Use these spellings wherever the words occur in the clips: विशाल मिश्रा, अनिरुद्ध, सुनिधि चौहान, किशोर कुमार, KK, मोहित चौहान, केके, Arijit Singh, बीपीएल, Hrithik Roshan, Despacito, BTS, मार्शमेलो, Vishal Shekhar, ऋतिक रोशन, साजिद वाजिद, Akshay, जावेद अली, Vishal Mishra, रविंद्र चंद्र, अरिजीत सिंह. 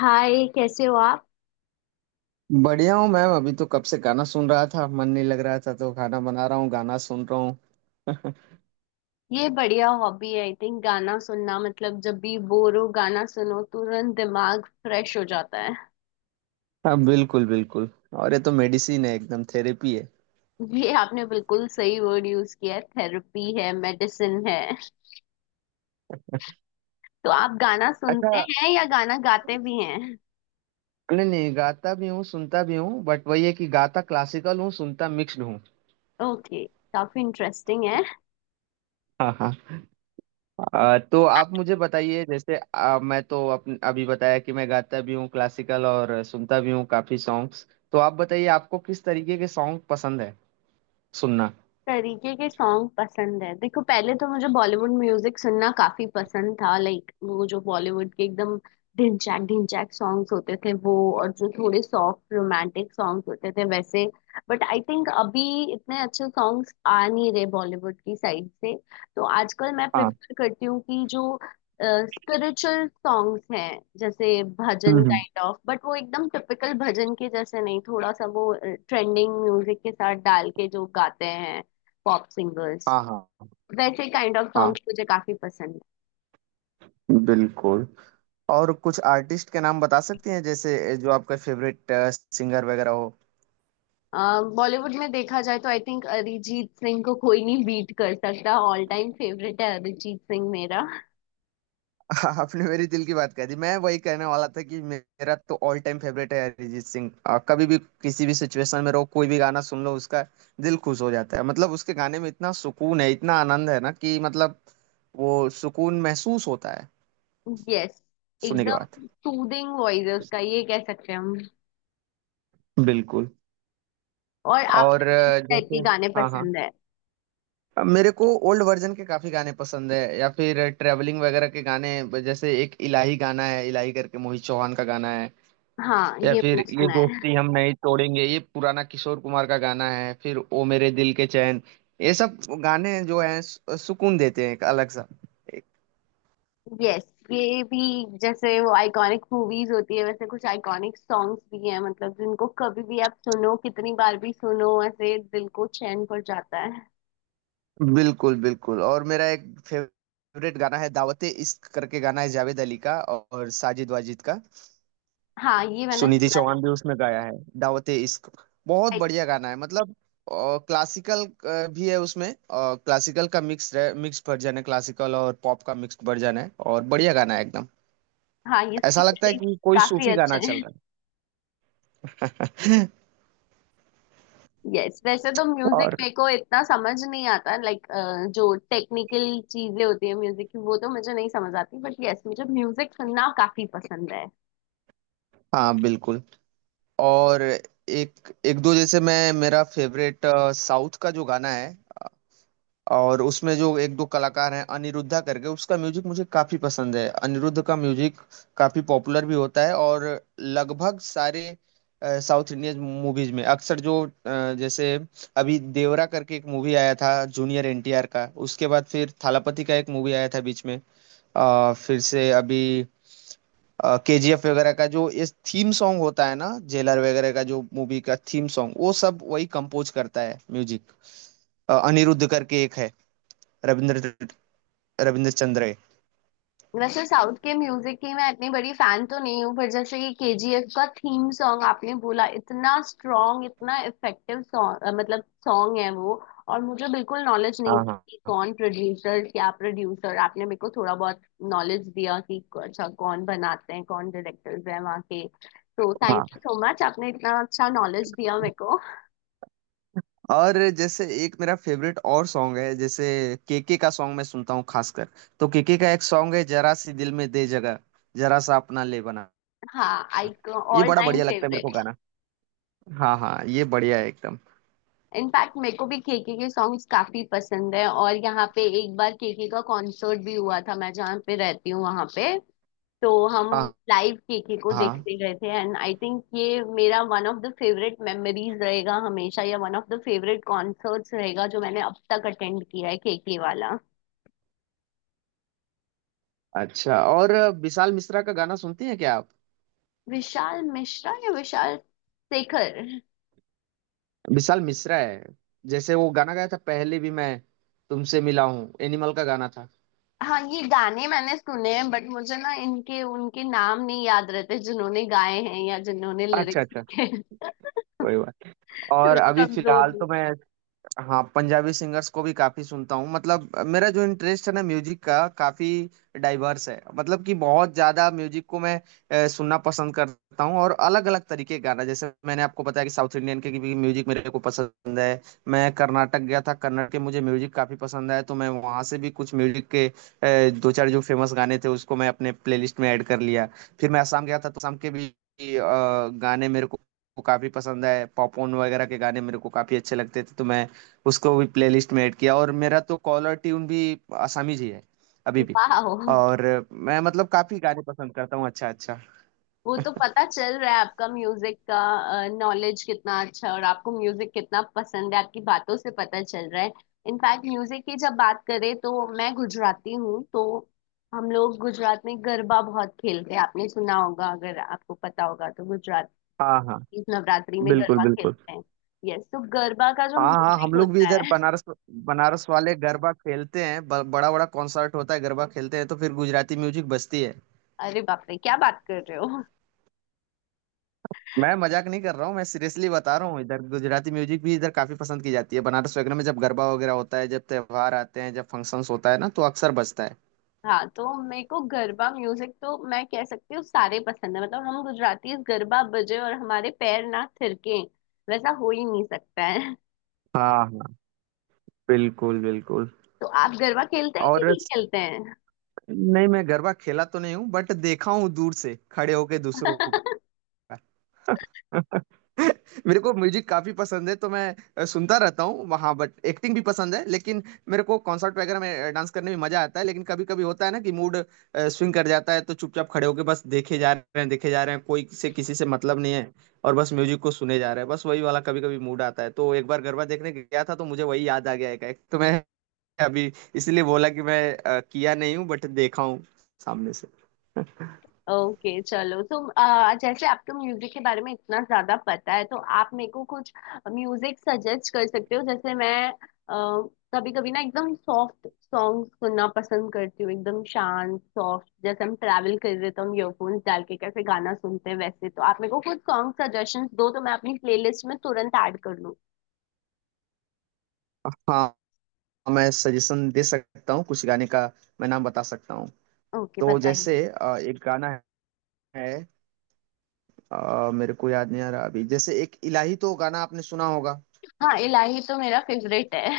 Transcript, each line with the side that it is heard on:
left: हाय, कैसे हो आप।
right: बढ़िया हूँ मैम। अभी तो कब से गाना सुन रहा था, मन नहीं लग रहा था तो खाना बना रहा हूँ, गाना सुन रहा हूँ।
left: ये बढ़िया हॉबी है। आई थिंक गाना सुनना मतलब जब भी बोर हो गाना सुनो तुरंत दिमाग फ्रेश हो जाता है।
right: हाँ, बिल्कुल बिल्कुल। और ये तो मेडिसिन है, एकदम थेरेपी है।
left: ये आपने बिल्कुल सही वर्ड यूज किया है, थेरेपी है, मेडिसिन है। तो आप गाना
right: अच्छा।
left: सुनते हैं या गाना गाते भी हैं?
right: नहीं नहीं, गाता भी हूँ सुनता भी हूँ, बट वही है कि गाता क्लासिकल हूँ, सुनता मिक्स्ड हूँ।
left: ओके। काफी इंटरेस्टिंग है।
right: हाँ हाँ। तो आप मुझे बताइए, जैसे मैं तो अपन अभी बताया कि मैं गाता भी हूँ क्लासिकल और सुनता भी हूँ काफी सॉन्ग्स। तो आप बताइए आपको किस तरीके के सॉन्ग पसंद है सुनना।
left: तरीके के सॉन्ग पसंद है, देखो पहले तो मुझे बॉलीवुड म्यूजिक सुनना काफी पसंद था, लाइक वो जो बॉलीवुड के एकदम ढिनचैक ढिनचैक सॉन्ग्स होते थे वो, और जो थोड़े सॉफ्ट रोमांटिक सॉन्ग्स होते थे वैसे। बट आई थिंक अभी इतने अच्छे सॉन्ग्स आ नहीं रहे बॉलीवुड की साइड से। तो आजकल मैं
right: हाँ।
left: प्रेफर करती हूँ कि जो स्पिरिचुअल सॉन्ग्स हैं जैसे
right: हम्म
left: भजन
right: हम्म।
left: काइंड ऑफ, बट वो एकदम टिपिकल भजन के जैसे नहीं, थोड़ा सा वो ट्रेंडिंग म्यूजिक के साथ डाल के जो गाते हैं पॉप सिंगर्स,
right: हाँ हाँ।
left: वैसे काइंड ऑफ
right: हाँ,
left: सॉन्ग्स मुझे काफी पसंद
right: बिल्कुल। और कुछ आर्टिस्ट के नाम बता सकती हैं, जैसे जो आपका फेवरेट सिंगर वगैरह हो।
left: है। बॉलीवुड में देखा जाए तो आई थिंक अरिजीत सिंह को कोई नहीं बीट कर सकता। ऑल टाइम फेवरेट है अरिजीत सिंह मेरा।
right: आपने मेरे दिल की बात कह दी। मैं वही कहने वाला था कि मेरा तो ऑल टाइम फेवरेट है अरिजीत सिंह। कभी भी किसी भी सिचुएशन में रहो, कोई भी गाना सुन लो उसका, दिल खुश हो जाता है। मतलब उसके गाने में इतना सुकून है, इतना आनंद है ना, कि मतलब वो सुकून महसूस होता है
left: यस,
right: सुनने के बाद।
left: एकदम सूदिंग वॉइस है उसका, ये कह सकते हैं हम।
right: बिल्कुल।
left: और
right: और
left: आपको किस टाइप के
right: जैसे,
left: गाने
right: हाँ हाँ,
left: पसंद है?
right: अब मेरे को ओल्ड वर्जन के काफी गाने पसंद है, या फिर ट्रैवलिंग वगैरह के गाने। जैसे एक इलाही गाना है, इलाही करके मोहित चौहान का गाना है।
left: हाँ,
right: या
left: ये
right: फिर
left: मैंने
right: ये
left: सुना है।
right: दोस्ती हम नहीं तोड़ेंगे, ये पुराना किशोर कुमार का गाना है। फिर ओ मेरे दिल के चैन। ये सब गाने जो हैं सुकून देते हैं, एक अलग सा। एक-
left: यस। ये भी, जैसे वो आइकॉनिक मूवीज होती है वैसे कुछ आइकॉनिक सॉन्ग्स भी हैं, मतलब जिनको कभी भी आप सुनो, कितनी बार भी सुनो, ऐसे दिल को चैन पड़ जाता है।
right: बिल्कुल बिल्कुल। और मेरा एक फेवरेट गाना है दावते इश्क करके गाना है, जावेद अली का और साजिद वाजिद का।
left: हाँ, ये मैंने
right: सुनिधि
left: सुना
right: चौहान भी उसमें गाया है, दावते इश्क। बहुत
left: है।
right: बढ़िया गाना है, मतलब क्लासिकल भी है उसमें, क्लासिकल का मिक्स मिक्स वर्जन है, क्लासिकल और पॉप का मिक्स वर्जन है, और बढ़िया गाना है एकदम।
left: हाँ, ये इसके
right: ऐसा लगता है
left: लिरिक्स
right: कि कोई
left: काफी
right: सूफी
left: अच्छे
right: गाना चल
left: हैं।
right: रहा है।
left: यस, वैसे तो म्यूजिक
right: और
left: मेरे को इतना समझ नहीं आता, लाइक जो टेक्निकल चीजें होती है म्यूजिक की वो तो मुझे नहीं समझ आती, बट यस, मुझे म्यूजिक सुनना काफी पसंद है।
right: हाँ, बिल्कुल। और एक एक दो, जैसे मैं मेरा फेवरेट साउथ का जो गाना है, और उसमें जो एक दो कलाकार हैं अनिरुद्धा करके, उसका म्यूजिक मुझे काफी पसंद है। अनिरुद्ध का म्यूजिक काफी पॉपुलर भी होता है, और लगभग सारे साउथ इंडियन मूवीज में अक्सर जो जैसे अभी देवरा करके एक मूवी आया था जूनियर एनटीआर का, उसके बाद फिर थालापति का एक मूवी आया था बीच में, फिर से अभी केजीएफ वगैरह का जो इस थीम सॉन्ग होता है ना, जेलर वगैरह का जो मूवी का थीम सॉन्ग, वो सब वही कंपोज करता है म्यूजिक। अनिरुद्ध करके एक है, रविंद्र रविंद्र चंद्र है।
left: वैसे साउथ के म्यूजिक की मैं इतनी बड़ी फैन तो नहीं हूँ, पर जैसे ये केजीएफ का थीम सॉन्ग आपने बोला, इतना स्ट्रॉन्ग इतना इफेक्टिव सॉन्ग, मतलब सॉन्ग है वो। और मुझे बिल्कुल नॉलेज नहीं
right: हाँ
left: थी
right: हाँ
left: कि कौन प्रोड्यूसर क्या प्रोड्यूसर, आपने मेरे को थोड़ा बहुत नॉलेज दिया कि अच्छा कौन बनाते हैं, कौन डायरेक्टर्स हैं वहाँ के। तो थैंक
right: हाँ,
left: यू सो मच, आपने इतना अच्छा नॉलेज दिया मेरे को।
right: और जैसे एक मेरा फेवरेट और सॉन्ग है, जैसे केके का सॉन्ग मैं सुनता हूँ खासकर। तो केके का एक सॉन्ग है, जरा सी दिल में दे जगह, जरा सा अपना ले बना।
left: हाँ, आई
right: ये
left: ऑल
right: बड़ा
left: टाइम
right: बढ़िया लगता है मेरे को
left: फेवरेट।
right: गाना। हाँ हाँ, ये बढ़िया है एकदम।
left: इनफैक्ट मेरे को भी केके के सॉन्ग्स काफी पसंद है, और यहाँ पे एक बार केके का कॉन्सर्ट भी हुआ था, मैं जहाँ पे रहती हूँ वहां पे। तो हम
right: हाँ
left: लाइव केके को
right: हाँ।
left: देखते गए थे, एंड आई थिंक ये मेरा one of the favourite memories रहेगा हमेशा, या one of the favourite concerts रहेगा जो मैंने अब तक अटेंड किया है, केके वाला।
right: अच्छा, और विशाल मिश्रा का गाना सुनती हैं क्या आप?
left: विशाल मिश्रा या विशाल शेखर?
right: विशाल मिश्रा है, जैसे वो गाना गाया था पहले भी, मैं तुमसे मिला हूँ, एनिमल का गाना था।
left: हाँ, ये गाने मैंने सुने हैं, बट मुझे ना इनके उनके नाम नहीं याद रहते जिन्होंने गाए हैं या जिन्होंने
right: अच्छा
left: लिरिक्स
right: अच्छा,
left: लिखे हैं।
right: कोई बात। और अभी
left: कमजोर
right: फिलहाल
left: हूँ।
right: तो मैं, हाँ, पंजाबी सिंगर्स को भी काफी सुनता हूँ। मतलब मेरा जो इंटरेस्ट है ना म्यूजिक का, काफी डाइवर्स है। मतलब कि बहुत ज्यादा म्यूजिक को मैं सुनना पसंद करता हूँ, और अलग अलग तरीके के गाना, जैसे मैंने आपको बताया कि साउथ इंडियन के भी म्यूजिक मेरे को पसंद है। मैं कर्नाटक गया था, कर्नाटक के मुझे म्यूजिक काफी पसंद है, तो मैं वहाँ से भी कुछ म्यूजिक के दो चार जो फेमस गाने थे उसको मैं अपने प्लेलिस्ट में ऐड कर लिया। फिर मैं असम गया था, तो असम के भी गाने मेरे को काफी पसंद है। पॉपकॉर्न वगैरह के गाने मेरे को काफी अच्छे लगते थे, तो मैं उसको भी प्लेलिस्ट में ऐड किया। और मेरा तो कॉलर ट्यून भी आसामीज ही है अभी भी।
left: वाह।
right: और मैं मतलब काफी गाने पसंद करता हूँ। अच्छा अच्छा।
left: वो तो पता चल रहा है, आपका म्यूजिक का नॉलेज कितना अच्छा है और आपको म्यूजिक कितना पसंद है, आपकी बातों से पता चल रहा है। इनफैक्ट म्यूजिक की जब बात करें, तो मैं गुजराती हूँ तो हम लोग गुजरात में गरबा बहुत खेलते हैं, आपने सुना होगा अगर आपको पता होगा। तो गुजरात
right: हाँ हाँ।
left: इस नवरात्रि में
right: बिल्कुल
left: गरबा
right: बिल्कुल
left: खेलते हैं। यस, तो गरबा का जो
right: हाँ हाँ, हम
left: म्यूजिक
right: लोग भी
left: होता
right: इधर
left: है।
right: बनारस, बनारस वाले गरबा खेलते हैं। बड़ा बड़ा कॉन्सर्ट होता है, गरबा खेलते हैं तो फिर गुजराती म्यूजिक बजती है।
left: अरे बाप रे, क्या बात कर रहे हो।
right: मैं मजाक नहीं कर रहा हूँ, मैं सीरियसली बता रहा हूँ, इधर गुजराती म्यूजिक भी इधर काफी पसंद की जाती है। बनारस वगैरह में जब गरबा वगैरह होता है, जब त्योहार आते हैं, जब फंक्शंस होता है ना, तो अक्सर बजता है।
left: हाँ, तो मेरे को गरबा म्यूजिक तो मैं कह सकती हूँ सारे पसंद है, मतलब हम गुजराती गरबा बजे और हमारे पैर ना थिरके, वैसा हो ही नहीं सकता है।
right: हाँ हाँ, बिल्कुल बिल्कुल।
left: तो आप गरबा खेलते हैं कि
right: और
left: नहीं खेलते हैं?
right: नहीं, मैं गरबा खेला तो नहीं हूँ, बट देखा हूँ दूर से खड़े होके दूसरों का। मेरे को म्यूजिक काफी पसंद है, तो मैं सुनता रहता हूँ वहाँ, बट एक्टिंग भी पसंद है। लेकिन मेरे को कॉन्सर्ट वगैरह में डांस करने में मजा आता है, लेकिन कभी कभी होता है ना कि मूड स्विंग कर जाता है, तो चुपचाप खड़े होके बस देखे जा रहे हैं, देखे जा रहे हैं, कोई से किसी से मतलब नहीं है, और बस म्यूजिक को सुने जा रहे हैं, बस वही वाला कभी कभी मूड आता है। तो एक बार गरबा देखने गया था तो मुझे वही याद आ गया एक एक, तो मैं अभी इसलिए बोला कि मैं किया नहीं हूँ बट देखा हूँ सामने से।
left: ओके चलो, तो जैसे आपको म्यूजिक के बारे में इतना ज्यादा पता है, तो आप मेरे को कुछ म्यूजिक सजेस्ट कर सकते हो। जैसे मैं कभी कभी ना एकदम सॉफ्ट सॉन्ग सुनना पसंद करती हूँ, एकदम शांत सॉफ्ट, जैसे हम ट्रैवल कर रहे तो हम ईयरफोन्स डाल के कैसे गाना सुनते हैं वैसे। तो आप मेरे को कुछ सॉन्ग सजेशंस दो तो मैं अपनी प्लेलिस्ट में तुरंत ऐड कर लूँ।
right: हाँ, मैं सजेशन दे सकता हूँ कुछ गाने का, मैं नाम बता सकता हूँ।
left: ओके,
right: तो जैसे
left: बताइए।
right: एक गाना है, मेरे को याद नहीं आ रहा अभी। जैसे एक इलाही तो गाना आपने सुना होगा।
left: हाँ, इलाही तो मेरा फेवरेट है।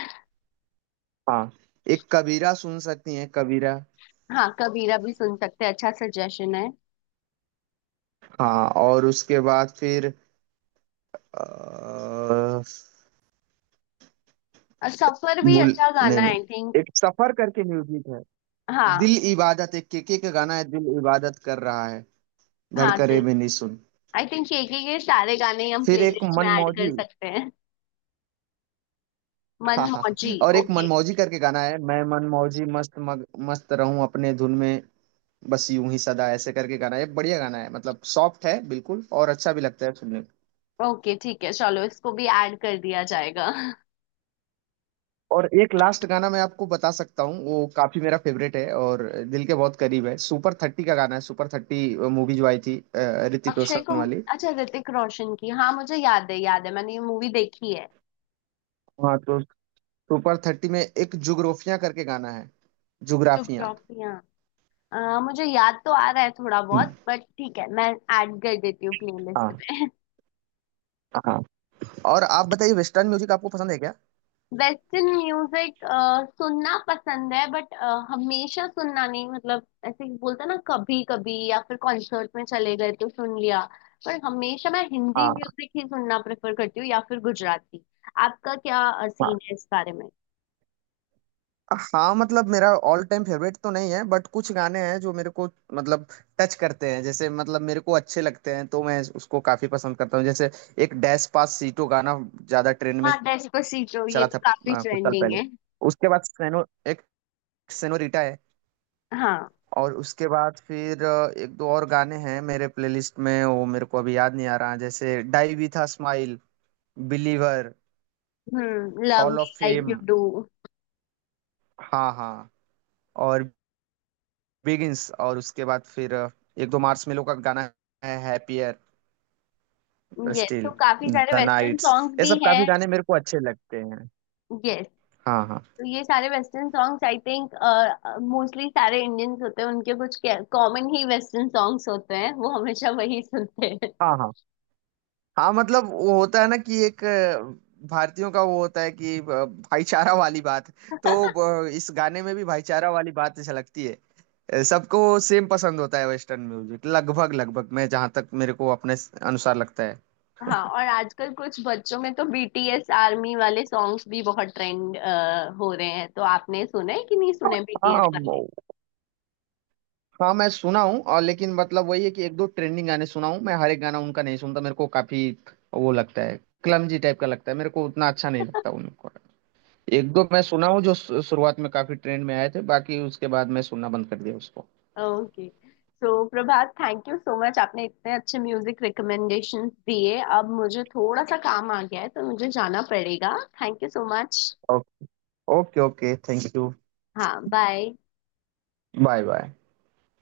right: हाँ। एक कबीरा, सुन सकती हैं कबीरा।
left: हाँ, कबीरा भी सुन सकते हैं, अच्छा सजेशन है।
right: हाँ, और उसके बाद फिर अ,
left: और सफर भी
right: गुल,
left: अच्छा गाना
right: नहीं
left: है आई थिंक।
right: नहीं एक सफर करके म्यूजिक है।
left: हाँ
right: दिल इबादत, एक केके का गाना है, दिल इबादत कर रहा है,
left: हाँ,
right: धड़करे
left: दिल।
right: भी नहीं सुन।
left: आई थिंक ये सारे गाने हम
right: फिर एक
left: प्लेलिस्ट में ऐड कर
right: मनमौजी।
left: सकते हैं। मन
right: हाँ हाँ
left: मौजी।
right: हाँ। और एक
left: ओके।
right: मनमौजी करके गाना है, मैं मनमौजी मस्त मस्त रहूं अपने धुन में, बस यूं ही सदा ऐसे करके गाना है। ये बढ़िया गाना है, मतलब सॉफ्ट है बिल्कुल और अच्छा भी लगता है सुनने में।
left: ओके ठीक है, चलो इसको भी ऐड कर दिया जाएगा।
right: और एक लास्ट गाना मैं आपको बता सकता हूँ, वो काफी मेरा फेवरेट है और दिल के बहुत करीब है। सुपर थर्टी का गाना है, सुपर थर्टी मूवी जो आई थी ऋतिक
left: अक्षय को?
right: रोशन वाली।
left: अच्छा, ऋतिक रोशन की, हाँ मुझे याद है, याद है मैंने ये मूवी देखी है।
right: हाँ, तो सुपर थर्टी में एक जुग्राफिया करके गाना है, जुग्राफिया।
left: जुग्राफिया। मुझे याद तो आ रहा है थोड़ा बहुत, बट ठीक है, मैं ऐड कर देती हूँ प्लेलिस्ट
right: हाँ
left: पे।
right: हाँ। और आप बताइए, वेस्टर्न म्यूजिक आपको पसंद है क्या?
left: वेस्टर्न म्यूजिक सुनना पसंद है, बट हमेशा सुनना नहीं, मतलब ऐसे ही बोलते हैं ना कभी कभी, या फिर कॉन्सर्ट में चले गए तो सुन लिया। पर हमेशा मैं हिंदी
right: हाँ,
left: म्यूजिक ही सुनना प्रेफर करती हूँ, या फिर गुजराती। आपका क्या सीन है इस बारे में?
right: हाँ मतलब, मेरा ऑल टाइम फेवरेट तो नहीं है बट कुछ गाने हैं जो मेरे को मतलब टच करते हैं, जैसे मतलब मेरे को अच्छे लगते हैं, तो मैं उसको काफी पसंद करता हूँ। जैसे एक डैश पास सीटो गाना ज्यादा ट्रेंड में
left: हाँ, डेस्पासिटो ये
right: चला था
left: तो काफी
right: कुछ साल
left: ट्रेंडिंग
right: पहले।
left: है।
right: उसके बाद सेनो, एक सेनोरिटा है।
left: हाँ।
right: और उसके बाद फिर एक दो और गाने हैं मेरे प्लेलिस्ट में, वो मेरे को अभी याद नहीं आ रहा। जैसे die with a smile, believer,
left: hmm, love
right: hall
left: me
right: of
left: like you
right: fame.
left: Do.
right: हाँ हाँ। और बिगिंस, और उसके बाद फिर एक दो मार्शमेलो का गाना है, हैप्पियर,
left: यस, तो
right: स्टिल,
left: काफी सारे
right: द
left: वेस्टर्न
right: नाइट्स।
left: सॉन्ग्स
right: ये
left: भी
right: सब काफी
left: हैं।
right: गाने मेरे को अच्छे लगते हैं।
left: यस,
right: हाँ हाँ।
left: तो ये सारे western songs I think mostly सारे इंडियंस होते हैं उनके, कुछ कॉमन ही वेस्टर्न सॉन्ग्स होते हैं वो हमेशा वही सुनते हैं।
right: हाँ हाँ। हाँ मतलब, वो होता है ना कि एक भारतीयों का वो होता है कि भाईचारा वाली बात, तो इस गाने में भी भाईचारा वाली बात झलकती है। सबको सेम पसंद होता है वेस्टर्न म्यूजिक, लगभग लगभग, मैं जहाँ तक मेरे को अपने अनुसार लगता है।
left: हाँ, और आजकल कुछ बच्चों में तो बीटीएस आर्मी वाले सॉन्ग्स भी बहुत ट्रेंड हो रहे हैं, तो आपने सुने कि नहीं सुने बीटीएस
right: हाँ,
left: वाले?
right: हाँ मैं सुना हूँ, और लेकिन मतलब वही है कि एक दो ट्रेंडिंग गाने सुना हूँ मैं, हर एक गाना उनका नहीं सुनता। मेरे को काफी वो लगता है, क्लमजी टाइप का लगता है मेरे को, उतना अच्छा नहीं लगता उनको। एक दो मैं सुना हूँ जो शुरुआत में काफी ट्रेंड में आए थे, बाकी उसके बाद मैं सुनना बंद कर दिया उसको।
left: Okay. So Prabhat, thank you so much, आपने इतने अच्छे म्यूजिक रिकमेंडेशंस दिए। अब मुझे थोड़ा सा काम आ गया है तो मुझे जाना पड़ेगा। Thank you so much.
right: Okay okay, thank you.
left: हाँ, बाय।
right: Bye bye.